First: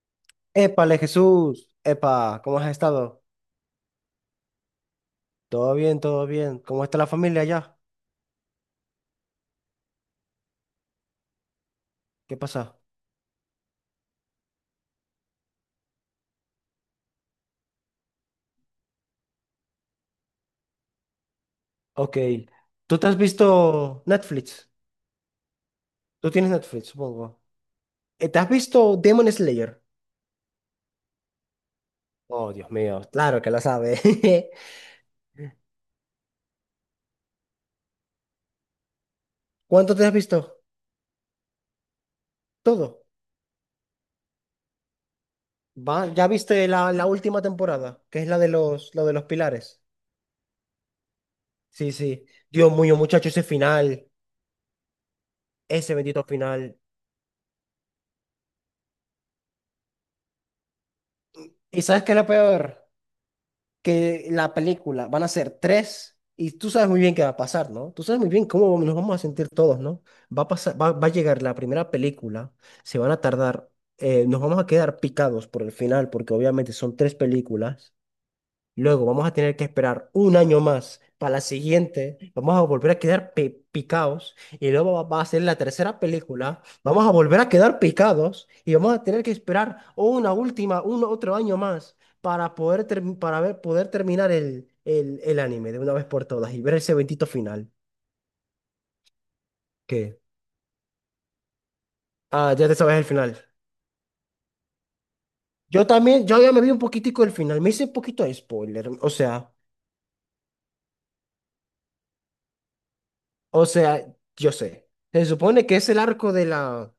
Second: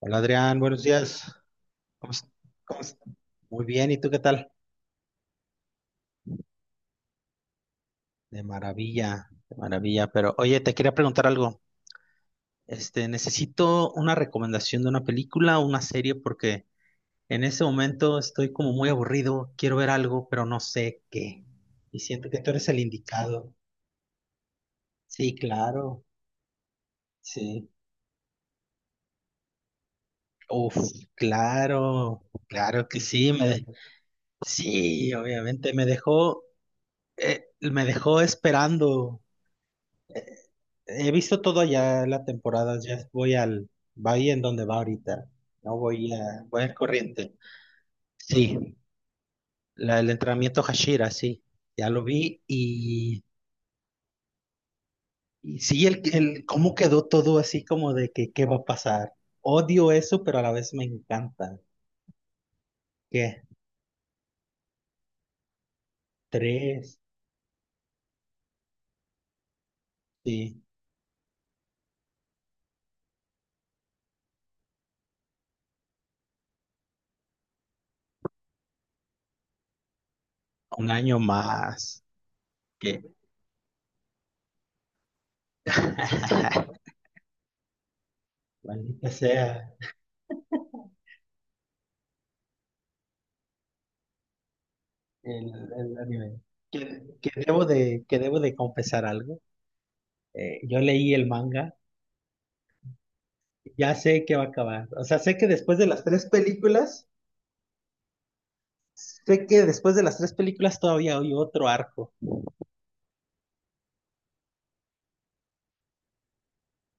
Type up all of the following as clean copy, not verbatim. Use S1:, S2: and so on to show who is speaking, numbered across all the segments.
S1: Hola Adrián, buenos
S2: Épale,
S1: días.
S2: Jesús.
S1: ¿Cómo es-
S2: Epa, ¿cómo has
S1: cómo es-
S2: estado?
S1: Muy bien, ¿y tú qué tal?
S2: Todo bien, todo bien. ¿Cómo está la familia allá?
S1: De maravilla, de maravilla. Pero oye, te quería preguntar algo.
S2: ¿Qué pasa?
S1: Este, necesito una recomendación de una película o una serie porque en ese momento estoy como muy aburrido, quiero ver algo, pero no sé qué. Y
S2: Ok.
S1: siento que tú eres el
S2: ¿Tú te has
S1: indicado.
S2: visto Netflix?
S1: Sí, claro,
S2: Tú tienes Netflix, supongo.
S1: sí.
S2: ¿Te has visto Demon Slayer?
S1: Uf, claro,
S2: Oh, Dios
S1: claro que
S2: mío,
S1: sí.
S2: claro que lo sabes.
S1: Sí, obviamente me dejó esperando.
S2: ¿Cuánto te has
S1: eh,
S2: visto?
S1: He visto todo ya la temporada,
S2: Todo.
S1: va ahí en donde va ahorita. No
S2: ¿Va?
S1: voy
S2: ¿Ya
S1: a, voy
S2: viste
S1: al
S2: la
S1: corriente.
S2: última temporada? Que es la de
S1: Sí,
S2: los, la de los pilares.
S1: el entrenamiento Hashira, sí, ya
S2: Sí,
S1: lo
S2: sí.
S1: vi
S2: Dios mío, muchacho, ese final.
S1: y sí,
S2: Ese
S1: el,
S2: bendito
S1: el cómo
S2: final.
S1: quedó todo así como de que qué va a pasar. Odio eso, pero a la vez me encanta.
S2: ¿Y sabes qué es lo peor?
S1: ¿Qué?
S2: Que la película van a ser tres y tú sabes
S1: Tres,
S2: muy bien qué va a pasar, ¿no? Tú sabes muy bien cómo nos vamos a sentir todos, ¿no? Va a
S1: sí,
S2: pasar, va a llegar la primera película, se van a tardar, nos vamos a quedar picados por el final porque obviamente son tres películas. Luego vamos a tener que esperar un año
S1: un
S2: más
S1: año
S2: para la
S1: más.
S2: siguiente. Vamos a volver a
S1: ¿Qué?
S2: quedar picados. Y luego va a ser la tercera película. Vamos a volver a quedar picados. Y vamos a
S1: Maldita
S2: tener que
S1: sea
S2: esperar una última, un otro año más para ver, poder terminar el
S1: el,
S2: anime de una
S1: el
S2: vez por
S1: anime.
S2: todas y ver ese
S1: Que,
S2: bendito
S1: que debo
S2: final.
S1: de, que debo de confesar algo.
S2: ¿Qué?
S1: Yo leí el manga.
S2: Ah, ya te sabes el final.
S1: Ya sé que va a acabar. O sea, sé que después de
S2: Yo
S1: las tres
S2: también, yo ya me vi un
S1: películas,
S2: poquitico el final. Me hice un poquito de spoiler. O
S1: sé
S2: sea,
S1: que después de las tres películas todavía hay otro arco.
S2: o sea, yo sé. Se supone que es el arco de la,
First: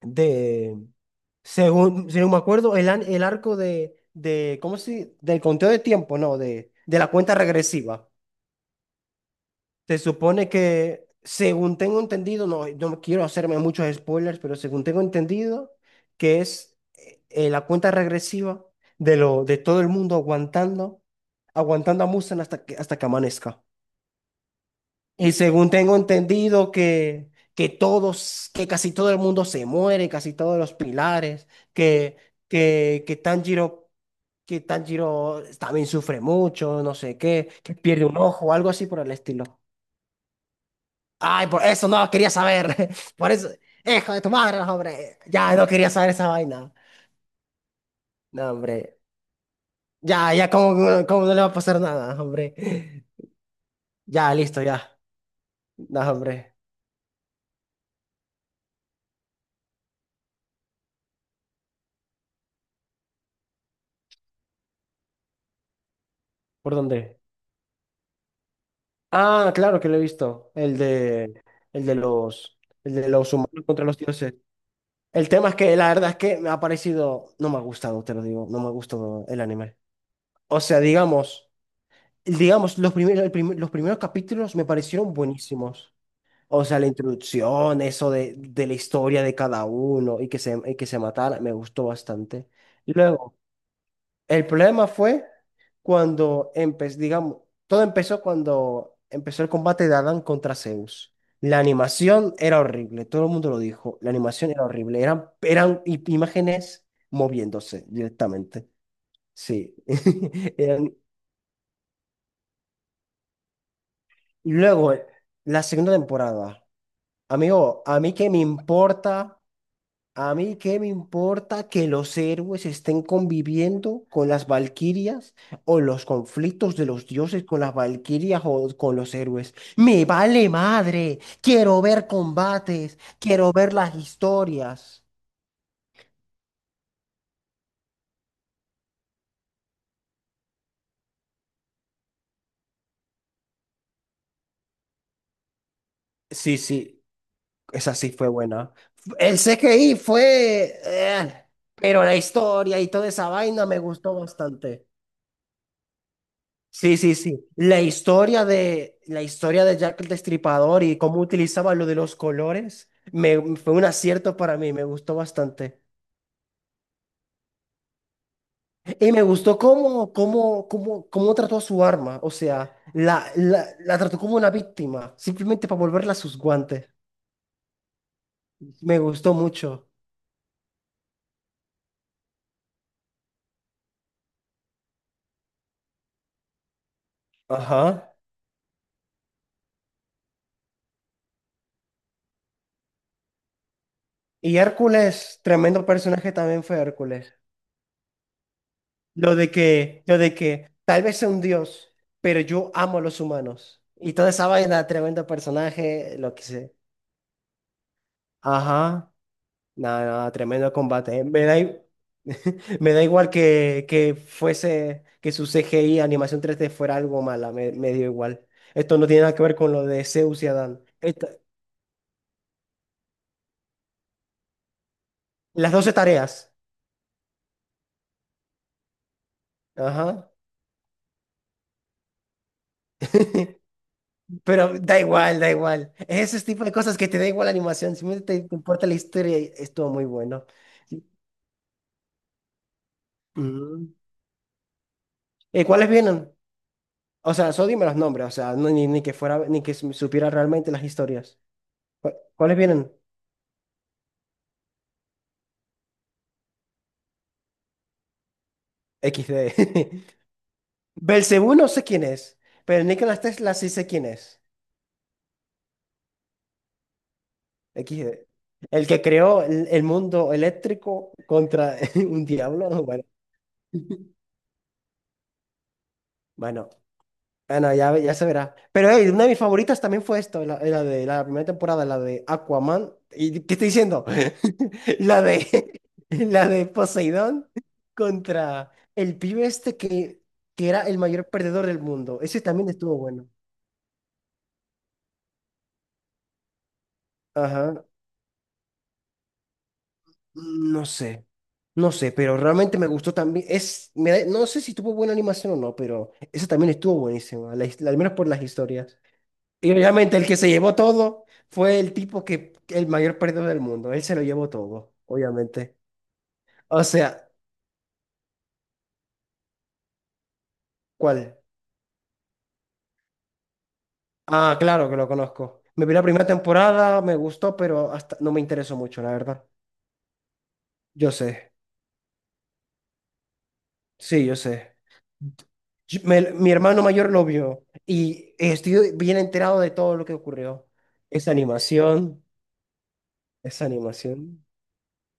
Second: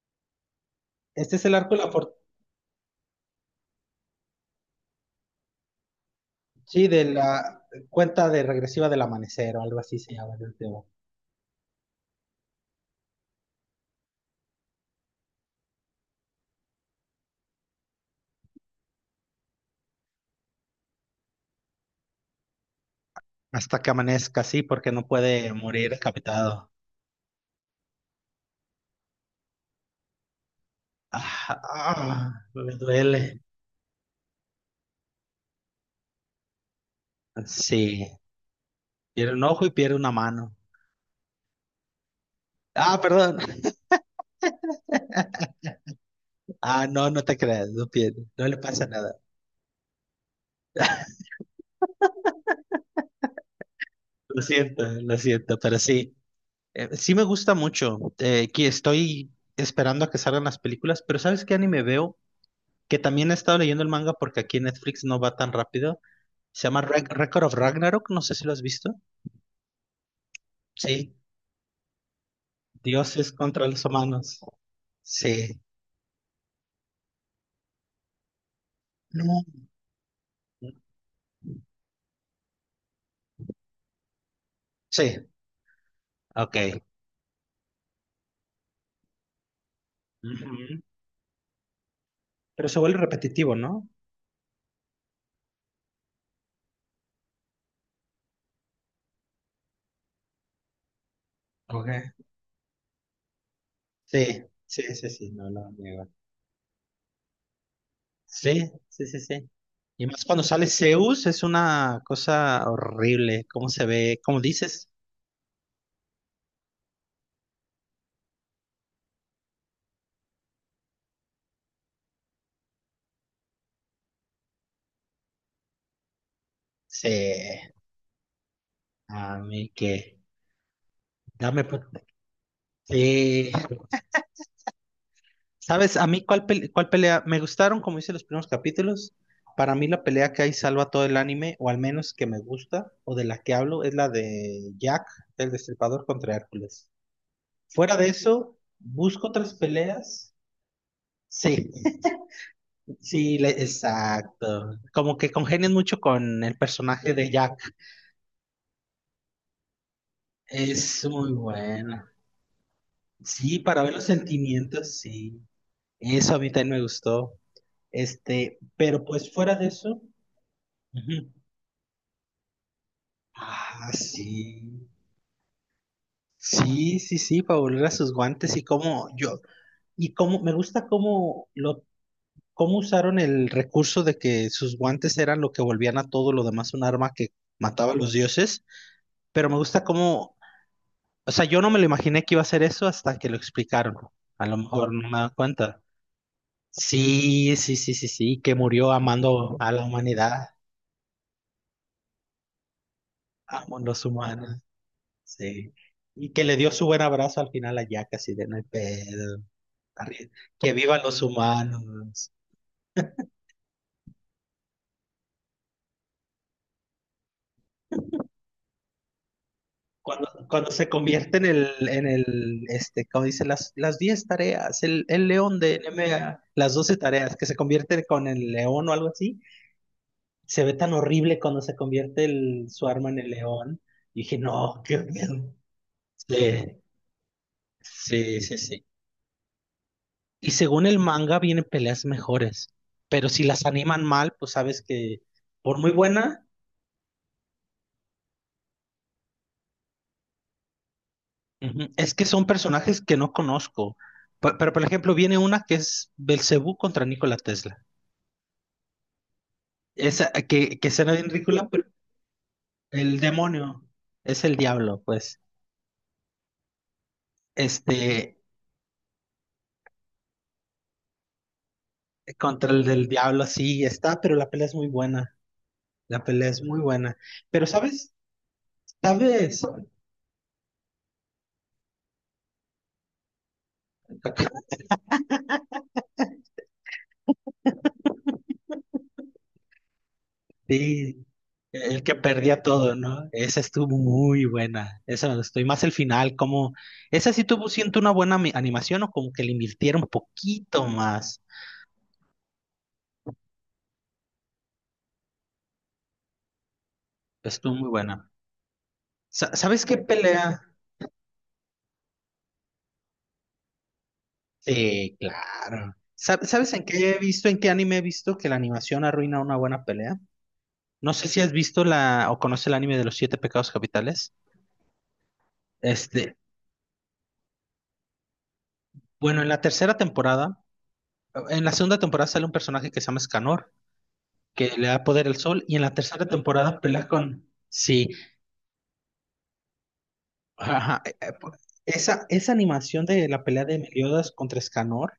S2: de,
S1: Este es el arco de la,
S2: según,
S1: for-
S2: según me acuerdo, el arco de, ¿cómo se? Del conteo de tiempo, no, de,
S1: Sí,
S2: de
S1: de
S2: la cuenta
S1: la
S2: regresiva.
S1: cuenta de regresiva del amanecer o algo así
S2: Se
S1: se llama
S2: supone
S1: el tema.
S2: que, según tengo entendido, no, no quiero hacerme muchos spoilers, pero según tengo entendido, que es la cuenta regresiva de todo el mundo aguantando, a Mustang hasta que amanezca.
S1: Hasta que amanezca, sí, porque no
S2: Y
S1: puede
S2: según
S1: morir
S2: tengo
S1: decapitado.
S2: entendido que casi todo el mundo se muere, casi todos los pilares,
S1: Ah,
S2: que,
S1: ah, me
S2: que, que
S1: duele.
S2: Tanjiro, que Tanjiro también sufre mucho, no sé qué, que
S1: Sí,
S2: pierde un ojo, algo así por el
S1: pierde un
S2: estilo.
S1: ojo y pierde una mano.
S2: Ay, por eso no quería saber.
S1: Ah,
S2: Por
S1: perdón.
S2: eso, hijo de tu madre, no, hombre. Ya no quería saber esa vaina.
S1: Ah, no, no te creas, no pierde, no
S2: No,
S1: le pasa
S2: hombre.
S1: nada.
S2: Ya, ya, ¿cómo no le va a pasar nada, hombre? Ya, listo, ya.
S1: Lo siento, pero
S2: No,
S1: sí.
S2: hombre.
S1: Sí me gusta mucho, que estoy esperando a que salgan las películas, pero ¿sabes qué anime veo? Que también he estado leyendo el manga porque aquí en Netflix no va tan rápido. Se
S2: ¿Por
S1: llama
S2: dónde?
S1: Record of Ragnarok, no sé si lo has visto.
S2: Ah, claro que lo he visto.
S1: Sí,
S2: El de los, el de
S1: dioses
S2: los humanos
S1: contra los
S2: contra los dioses.
S1: humanos.
S2: El tema es
S1: Sí.
S2: que la verdad es que me ha parecido, no me ha gustado, te lo digo, no me ha gustado el
S1: No.
S2: anime. O sea, digamos, los primeros capítulos me parecieron
S1: Sí,
S2: buenísimos.
S1: ok.
S2: O sea, la introducción, eso de la historia de cada uno y que se, y
S1: Ujú.
S2: que se matara, me gustó bastante.
S1: Pero se vuelve
S2: Luego,
S1: repetitivo, ¿no?
S2: el problema fue digamos, todo empezó cuando empezó el combate de Adán contra Zeus. La
S1: Ok.
S2: animación era horrible, todo el mundo lo dijo, la
S1: Sí,
S2: animación era
S1: sí,
S2: horrible,
S1: sí,
S2: eran,
S1: sí, no lo
S2: eran i-
S1: niego.
S2: imágenes moviéndose directamente,
S1: Sí, sí, sí, sí.
S2: sí.
S1: Y más cuando sale
S2: Eran-
S1: Zeus, es una cosa horrible, cómo se ve. ¿Cómo
S2: y
S1: dices?
S2: luego, la segunda temporada, amigo, ¿a mí qué me importa? A mí qué me importa que los héroes estén conviviendo con las valquirias o los conflictos de los
S1: Sí,
S2: dioses con las valquirias o con los
S1: a
S2: héroes.
S1: mí que.
S2: Me vale madre.
S1: Dame. Pues,
S2: Quiero ver combates.
S1: eh,
S2: Quiero ver las historias.
S1: ¿sabes? A mí, ¿cuál pelea? Me gustaron, como hice los primeros capítulos. Para mí, la pelea que hay salva todo el anime, o al menos que me gusta, o de la que hablo, es la de Jack, el Destripador contra
S2: Sí,
S1: Hércules.
S2: sí, esa
S1: Fuera de
S2: sí fue
S1: eso,
S2: buena.
S1: busco
S2: El
S1: otras
S2: CGI
S1: peleas.
S2: fue,
S1: Sí,
S2: pero la historia y toda esa
S1: sí,
S2: vaina me gustó
S1: exacto.
S2: bastante.
S1: Como que congenian mucho con el
S2: Sí,
S1: personaje
S2: sí,
S1: de
S2: sí.
S1: Jack.
S2: La historia de Jack el Destripador y
S1: Es
S2: cómo
S1: muy
S2: utilizaba lo de
S1: buena.
S2: los colores
S1: Sí,
S2: fue
S1: para
S2: un
S1: ver los
S2: acierto para mí, me
S1: sentimientos,
S2: gustó
S1: sí.
S2: bastante.
S1: Eso a mí también me gustó. Este, pero
S2: Y me
S1: pues fuera
S2: gustó
S1: de eso.
S2: cómo, cómo, cómo,
S1: Ujú.
S2: cómo trató a su arma, o sea, la, la,
S1: Ah,
S2: la trató
S1: sí.
S2: como una víctima, simplemente para volverla a sus guantes.
S1: Sí, sí, sí, para volver a sus guantes y
S2: Me
S1: cómo
S2: gustó
S1: yo.
S2: mucho.
S1: Y cómo me gusta cómo cómo usaron el recurso de que sus guantes eran lo que volvían a todo lo demás un arma que mataba a los
S2: Ajá.
S1: dioses. Pero me gusta cómo. O sea, yo no me lo imaginé que iba a ser eso hasta que lo explicaron. A lo
S2: Y
S1: mejor no me da
S2: Hércules,
S1: cuenta.
S2: tremendo personaje también fue Hércules.
S1: Sí, sí, sí, sí, sí, que murió
S2: Lo de
S1: amando a la
S2: que, lo de
S1: humanidad.
S2: que tal vez sea un dios, pero yo amo a los
S1: Amo a
S2: humanos.
S1: los
S2: Y toda esa
S1: humanos.
S2: vaina, tremendo
S1: Sí.
S2: personaje,
S1: Y
S2: lo
S1: que
S2: que
S1: le dio
S2: sé.
S1: su buen abrazo al final a Jack, así de no hay
S2: Ajá.
S1: pedo.
S2: Nada,
S1: arri-
S2: nada, tremendo
S1: Que vivan los
S2: combate.
S1: humanos.
S2: Me da igual que fuese, que su CGI, animación 3D fuera algo mala, me dio igual. Esto no tiene nada que ver con lo de
S1: Cuando,
S2: Zeus y
S1: cuando
S2: Adán.
S1: se
S2: Esta-
S1: convierte en el, como dice, las 10 tareas, el león
S2: las
S1: de
S2: 12
S1: NMA,
S2: tareas.
S1: las 12 tareas, que se convierte con el león o algo así,
S2: Ajá.
S1: se ve tan horrible cuando se convierte el, su arma en el león. Y dije,
S2: Pero
S1: no, qué
S2: da igual, da
S1: miedo.
S2: igual. Es ese tipo de
S1: Sí,
S2: cosas que te da igual la animación. Si
S1: sí,
S2: te
S1: sí, sí.
S2: importa la historia, estuvo muy bueno.
S1: Y según el manga vienen peleas mejores, pero si las
S2: Mm.
S1: animan mal, pues sabes que
S2: ¿Y
S1: por
S2: cuáles
S1: muy
S2: vienen?
S1: buena,
S2: O sea, solo dime los nombres, o sea, ni que fuera, ni que supiera realmente las historias.
S1: ujú,
S2: ¿Cu-
S1: es que son
S2: ¿Cuáles vienen?
S1: personajes que no conozco. Pero, por ejemplo, viene una que es Belcebú contra Nikola Tesla.
S2: XD.
S1: Esa que será bien
S2: Belcebú
S1: ridícula,
S2: no
S1: pero
S2: sé quién es, pero
S1: el
S2: Nikola Tesla sí
S1: demonio
S2: sé quién es.
S1: es el diablo, pues.
S2: XD.
S1: Este,
S2: El que creó el mundo eléctrico contra un diablo.
S1: contra el
S2: ¿No? Bueno,
S1: del diablo, sí, está, pero la pelea es muy buena. La pelea es
S2: bueno.
S1: muy buena.
S2: Ah,
S1: Pero,
S2: no, ya,
S1: ¿sabes?
S2: ya se verá. Pero hey, una de mis
S1: ¿Sabes?
S2: favoritas también fue esto, la de la primera temporada, la de Aquaman. ¿Y qué estoy diciendo? La de, la de Poseidón contra el pibe este que era el
S1: Sí,
S2: mayor perdedor del
S1: el que
S2: mundo. Ese
S1: perdía
S2: también
S1: todo,
S2: estuvo bueno.
S1: ¿no? Esa estuvo muy buena. Esa me gustó. Y más el final, como. Esa sí tuvo,
S2: Ajá.
S1: siento, una buena animación o como que le invirtieron un
S2: Mm,
S1: poquito
S2: no sé.
S1: más.
S2: No sé, pero realmente me gustó también. No sé si tuvo buena animación o no, pero esa también estuvo buenísima,
S1: Estuvo muy
S2: al menos por
S1: buena.
S2: las historias. Y
S1: ¿Sabes qué
S2: obviamente el que se
S1: pelea?
S2: llevó todo fue el mayor perdedor del mundo. Él se lo llevó todo,
S1: Sí,
S2: obviamente.
S1: claro. ¿Sabes en
S2: O
S1: qué he
S2: sea,
S1: visto, en qué anime he visto que la animación arruina una buena pelea? No sé
S2: ¿cuál?
S1: si has visto la o conoces el anime de los siete pecados capitales.
S2: Ah, claro que lo conozco. Me vi la primera
S1: Este,
S2: temporada, me gustó, pero hasta no me interesó mucho, la
S1: bueno,
S2: verdad.
S1: en la tercera temporada,
S2: Yo sé,
S1: en la segunda temporada sale un personaje que se llama Escanor,
S2: sí, yo
S1: que
S2: sé.
S1: le da poder al sol, y en la
S2: Yo-
S1: tercera
S2: me- mi
S1: temporada
S2: hermano
S1: peleas
S2: mayor lo
S1: con...
S2: vio
S1: Sí,
S2: y estoy bien enterado de todo lo que ocurrió.
S1: ajá,
S2: Esa animación,
S1: Esa animación de la pelea
S2: esa
S1: de Meliodas
S2: animación.
S1: contra Escanor,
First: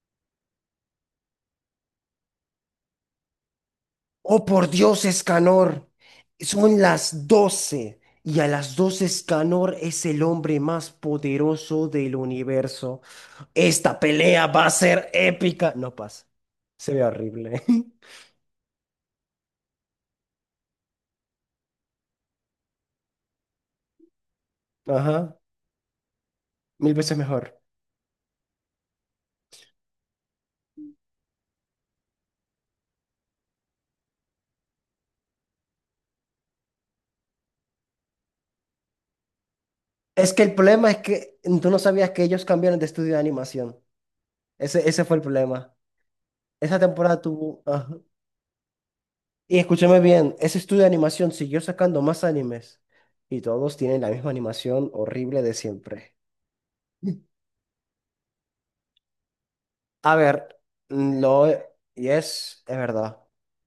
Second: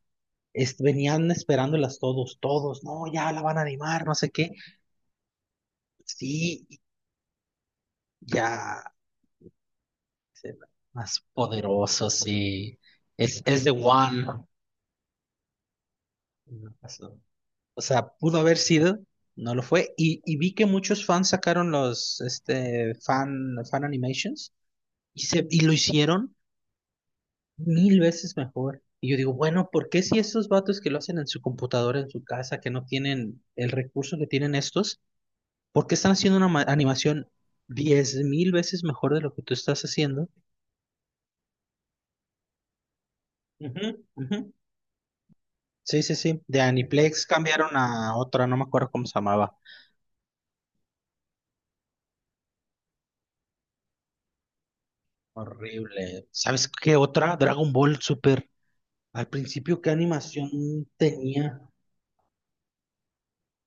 S1: venían esperándolas todos, todos, no, ya la van a animar, no sé
S2: Oh,
S1: qué.
S2: por Dios, Escanor,
S1: Sí,
S2: son las 12 y a las
S1: ya,
S2: doce Escanor es el
S1: se-
S2: hombre más
S1: más
S2: poderoso
S1: poderoso,
S2: del
S1: sí.
S2: universo.
S1: Es The
S2: Esta
S1: One.
S2: pelea va a ser épica. No pasa,
S1: No
S2: se ve
S1: pasó.
S2: horrible.
S1: O sea, pudo haber sido, no lo fue. Y vi que muchos fans sacaron los fan, animations y,
S2: Ajá,
S1: se, y lo hicieron
S2: mil veces mejor.
S1: mil veces mejor. Y yo digo, bueno, ¿por qué si esos vatos que lo hacen en su computadora, en su casa, que no tienen el recurso que tienen estos, ¿por qué están haciendo una animación 10,000 veces mejor de lo que tú estás haciendo?
S2: Es que el problema es que tú no sabías que ellos cambiaron de estudio de animación.
S1: Ujú, ujú.
S2: Ese fue el problema.
S1: Sí, sí, sí. De
S2: Esa temporada
S1: Aniplex
S2: tuvo,
S1: cambiaron
S2: ajá.
S1: a otra, no me acuerdo cómo se llamaba.
S2: Y escúchame bien, ese estudio de animación siguió sacando más animes y todos tienen la misma animación horrible de siempre.
S1: Horrible. ¿Sabes qué otra? Dragon Ball Super. Al principio, ¿qué
S2: A
S1: animación
S2: ver, lo
S1: tenía?
S2: y es verdad.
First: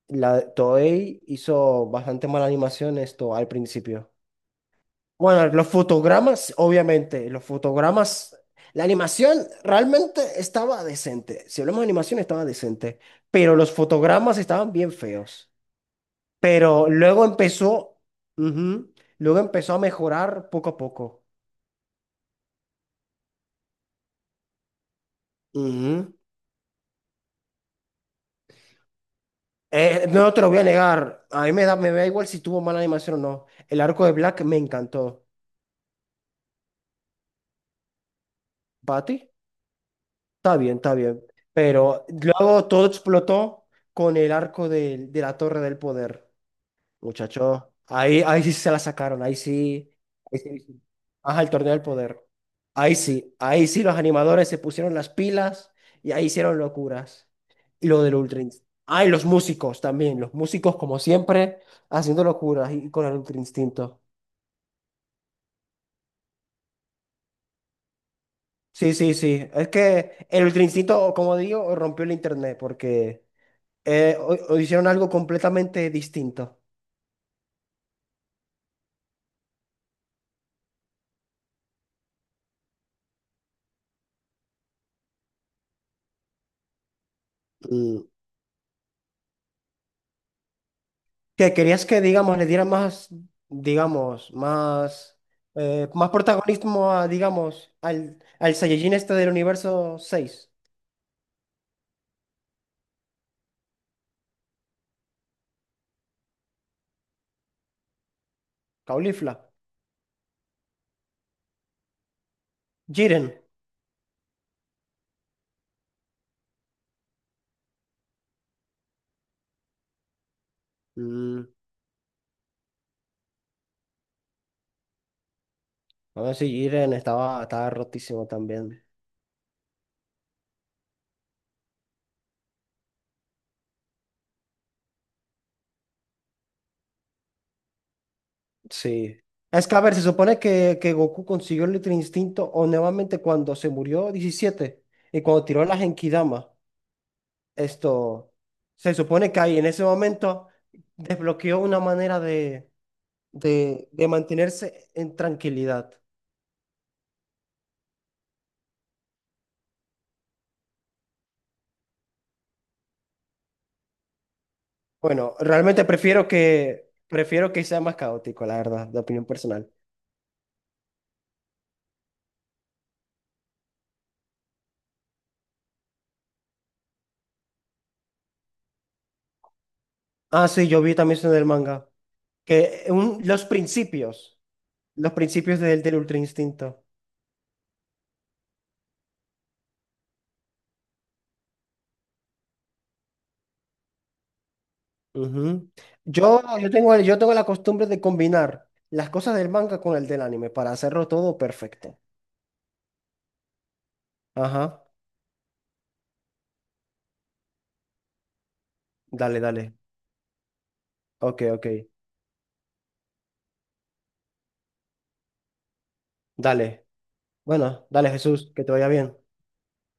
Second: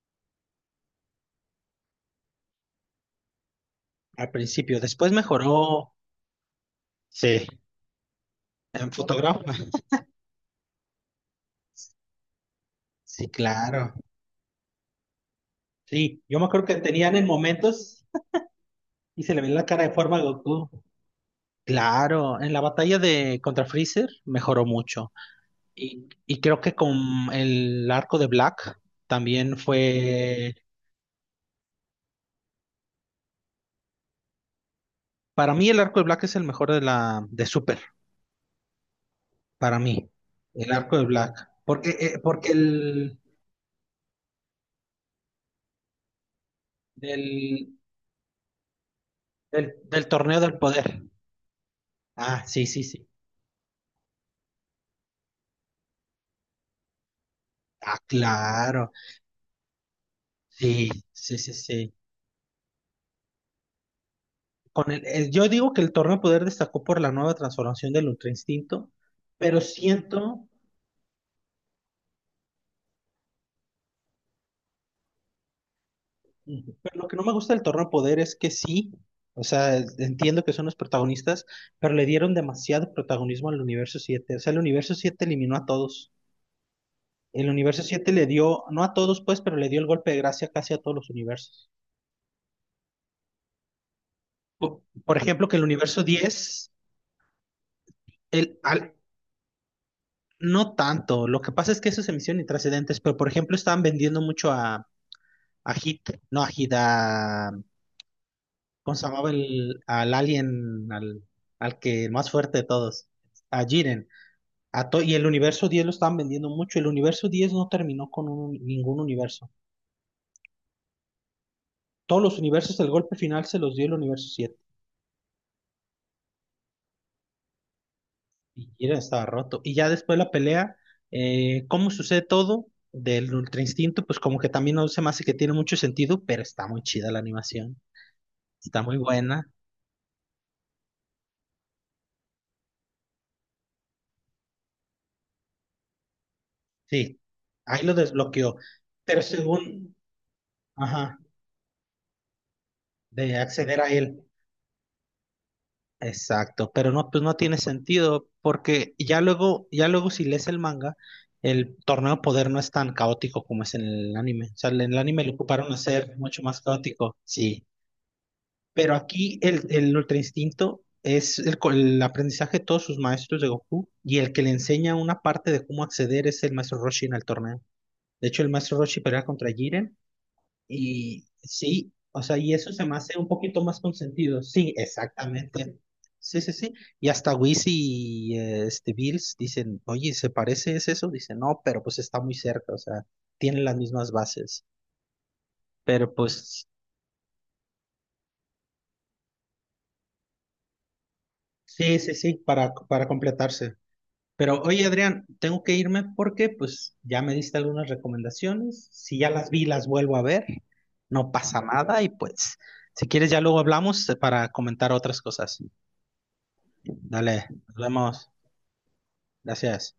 S2: La Toei hizo bastante mala animación esto al principio.
S1: Al principio, después
S2: Bueno, los
S1: mejoró.
S2: fotogramas, obviamente,
S1: Sí,
S2: los fotogramas, la
S1: en
S2: animación
S1: fotograma.
S2: realmente estaba decente. Si hablamos de animación, estaba decente,
S1: Sí,
S2: pero los
S1: claro.
S2: fotogramas estaban bien feos.
S1: Sí, yo me acuerdo que
S2: Pero
S1: tenían
S2: luego
S1: en
S2: empezó,
S1: momentos
S2: ujú,
S1: y se
S2: luego
S1: le ve la
S2: empezó a
S1: cara de forma a
S2: mejorar
S1: Goku.
S2: poco a poco.
S1: Claro, en la batalla de contra Freezer mejoró mucho. Y,
S2: Ujú.
S1: y creo que con el arco de Black también
S2: No te lo
S1: fue.
S2: voy a negar. A mí me da igual si tuvo mala animación o no. El arco de Black me encantó.
S1: Para mí, el arco de Black es el mejor de la de Super.
S2: ¿Bati?
S1: Para mí,
S2: Está
S1: el
S2: bien, está
S1: arco de
S2: bien.
S1: Black. Porque,
S2: Pero
S1: porque
S2: luego todo
S1: el
S2: explotó con el arco de la Torre del Poder. Muchacho,
S1: del,
S2: ahí sí se la sacaron. Ahí
S1: del,
S2: sí.
S1: del
S2: Ahí
S1: torneo del
S2: sí.
S1: poder.
S2: Ajá, el Torneo del Poder.
S1: Ah, sí, sí,
S2: Ahí
S1: sí.
S2: sí. Ahí sí los animadores se pusieron las pilas y ahí hicieron locuras. Y
S1: Ah,
S2: lo del Ultra Instinto.
S1: claro.
S2: Ah, y los músicos también. Los músicos,
S1: Sí,
S2: como
S1: sí, sí,
S2: siempre,
S1: sí.
S2: haciendo locuras y con el Ultra Instinto.
S1: Yo digo que el Torneo de Poder destacó por la nueva transformación del Ultra Instinto,
S2: Sí, sí, sí.
S1: pero
S2: Es que
S1: siento.
S2: el Grincito, como digo, rompió el internet porque o hicieron algo completamente distinto.
S1: Ujú. Pero lo que no me gusta del Torneo de Poder es que sí, o sea, entiendo que son los protagonistas, pero le dieron demasiado protagonismo al Universo 7. O sea, el Universo 7 eliminó a todos. El Universo
S2: Mm.
S1: 7 le dio, no a todos pues, pero le dio el golpe de gracia casi a todos los
S2: Que
S1: universos.
S2: querías que, digamos, le dieran digamos,
S1: Por,
S2: más,
S1: ejemplo, que el
S2: eh,
S1: Universo
S2: más
S1: 10
S2: protagonismo a, digamos, al
S1: el, al-
S2: Saiyajin este del universo seis
S1: no tanto, lo que pasa es que eso se emisión y trascendentes, pero por ejemplo estaban vendiendo mucho a Agit, no agita, ¿cómo se llamaba
S2: Caulifla,
S1: al alien, al que el más fuerte de todos?
S2: Jiren.
S1: A Jiren. Y el universo 10 lo estaban vendiendo mucho. El universo 10 no terminó con ningún universo.
S2: Mm.
S1: Todos los universos, el golpe final se los dio el universo 7.
S2: A ver si Jiren estaba rotísimo
S1: Y
S2: también.
S1: Jiren estaba roto. Y ya después de la pelea, ¿cómo sucede todo? Del Ultra Instinto, pues como que también no se me hace que tiene mucho sentido, pero está muy chida la animación. Está muy
S2: Sí.
S1: buena.
S2: Es que, a ver, se supone que Goku consiguió el Ultra Instinto o nuevamente cuando se murió 17 y cuando tiró la Genkidama.
S1: Sí, ahí lo
S2: Esto,
S1: desbloqueó.
S2: se
S1: Pero
S2: supone que ahí en ese
S1: según...
S2: momento
S1: Ajá.
S2: desbloqueó una manera de,
S1: De acceder
S2: de,
S1: a
S2: de
S1: él.
S2: mantenerse en tranquilidad.
S1: Exacto, pero no, pues no tiene sentido porque ya luego si lees el manga, el torneo de poder no es tan caótico como es en el anime. O sea, en el anime lo
S2: Bueno,
S1: ocuparon a
S2: realmente
S1: ser
S2: prefiero
S1: mucho más
S2: que,
S1: caótico,
S2: prefiero que
S1: sí.
S2: sea más caótico, la verdad,
S1: Pero
S2: de opinión
S1: aquí el,
S2: personal.
S1: el Ultra Instinto es el aprendizaje de todos sus maestros de Goku y el que le enseña una parte de cómo acceder es el maestro Roshi en el torneo. De hecho, el maestro Roshi pelea contra Jiren.
S2: Ah, sí, yo vi también
S1: Y
S2: eso en el manga.
S1: sí, o sea, y eso se
S2: Que
S1: me hace
S2: un-
S1: un
S2: los
S1: poquito más
S2: principios,
S1: consentido. Sí,
S2: los principios
S1: exactamente.
S2: del Ultra
S1: Sí, sí, sí.
S2: Instinto.
S1: Y hasta Wiz y Bills dicen, oye, ¿se parece es eso? Dice, no, pero pues está muy cerca, o sea, tienen las mismas bases.
S2: Ujú.
S1: Pero
S2: Yo,
S1: pues,
S2: yo tengo, el- yo tengo la costumbre de combinar las cosas del manga con el del anime para hacerlo todo perfecto.
S1: sí, sí, sí, para completarse. Pero oye,
S2: Ajá.
S1: Adrián, tengo que irme porque pues ya me diste algunas recomendaciones. Si ya
S2: Dale,
S1: las vi,
S2: dale.
S1: las vuelvo a ver. No
S2: Ok,
S1: pasa
S2: ok.
S1: nada y pues, si quieres ya luego hablamos para comentar otras cosas.
S2: Dale.
S1: Dale, nos
S2: Bueno, dale,
S1: vemos.
S2: Jesús, que te vaya bien.
S1: Gracias.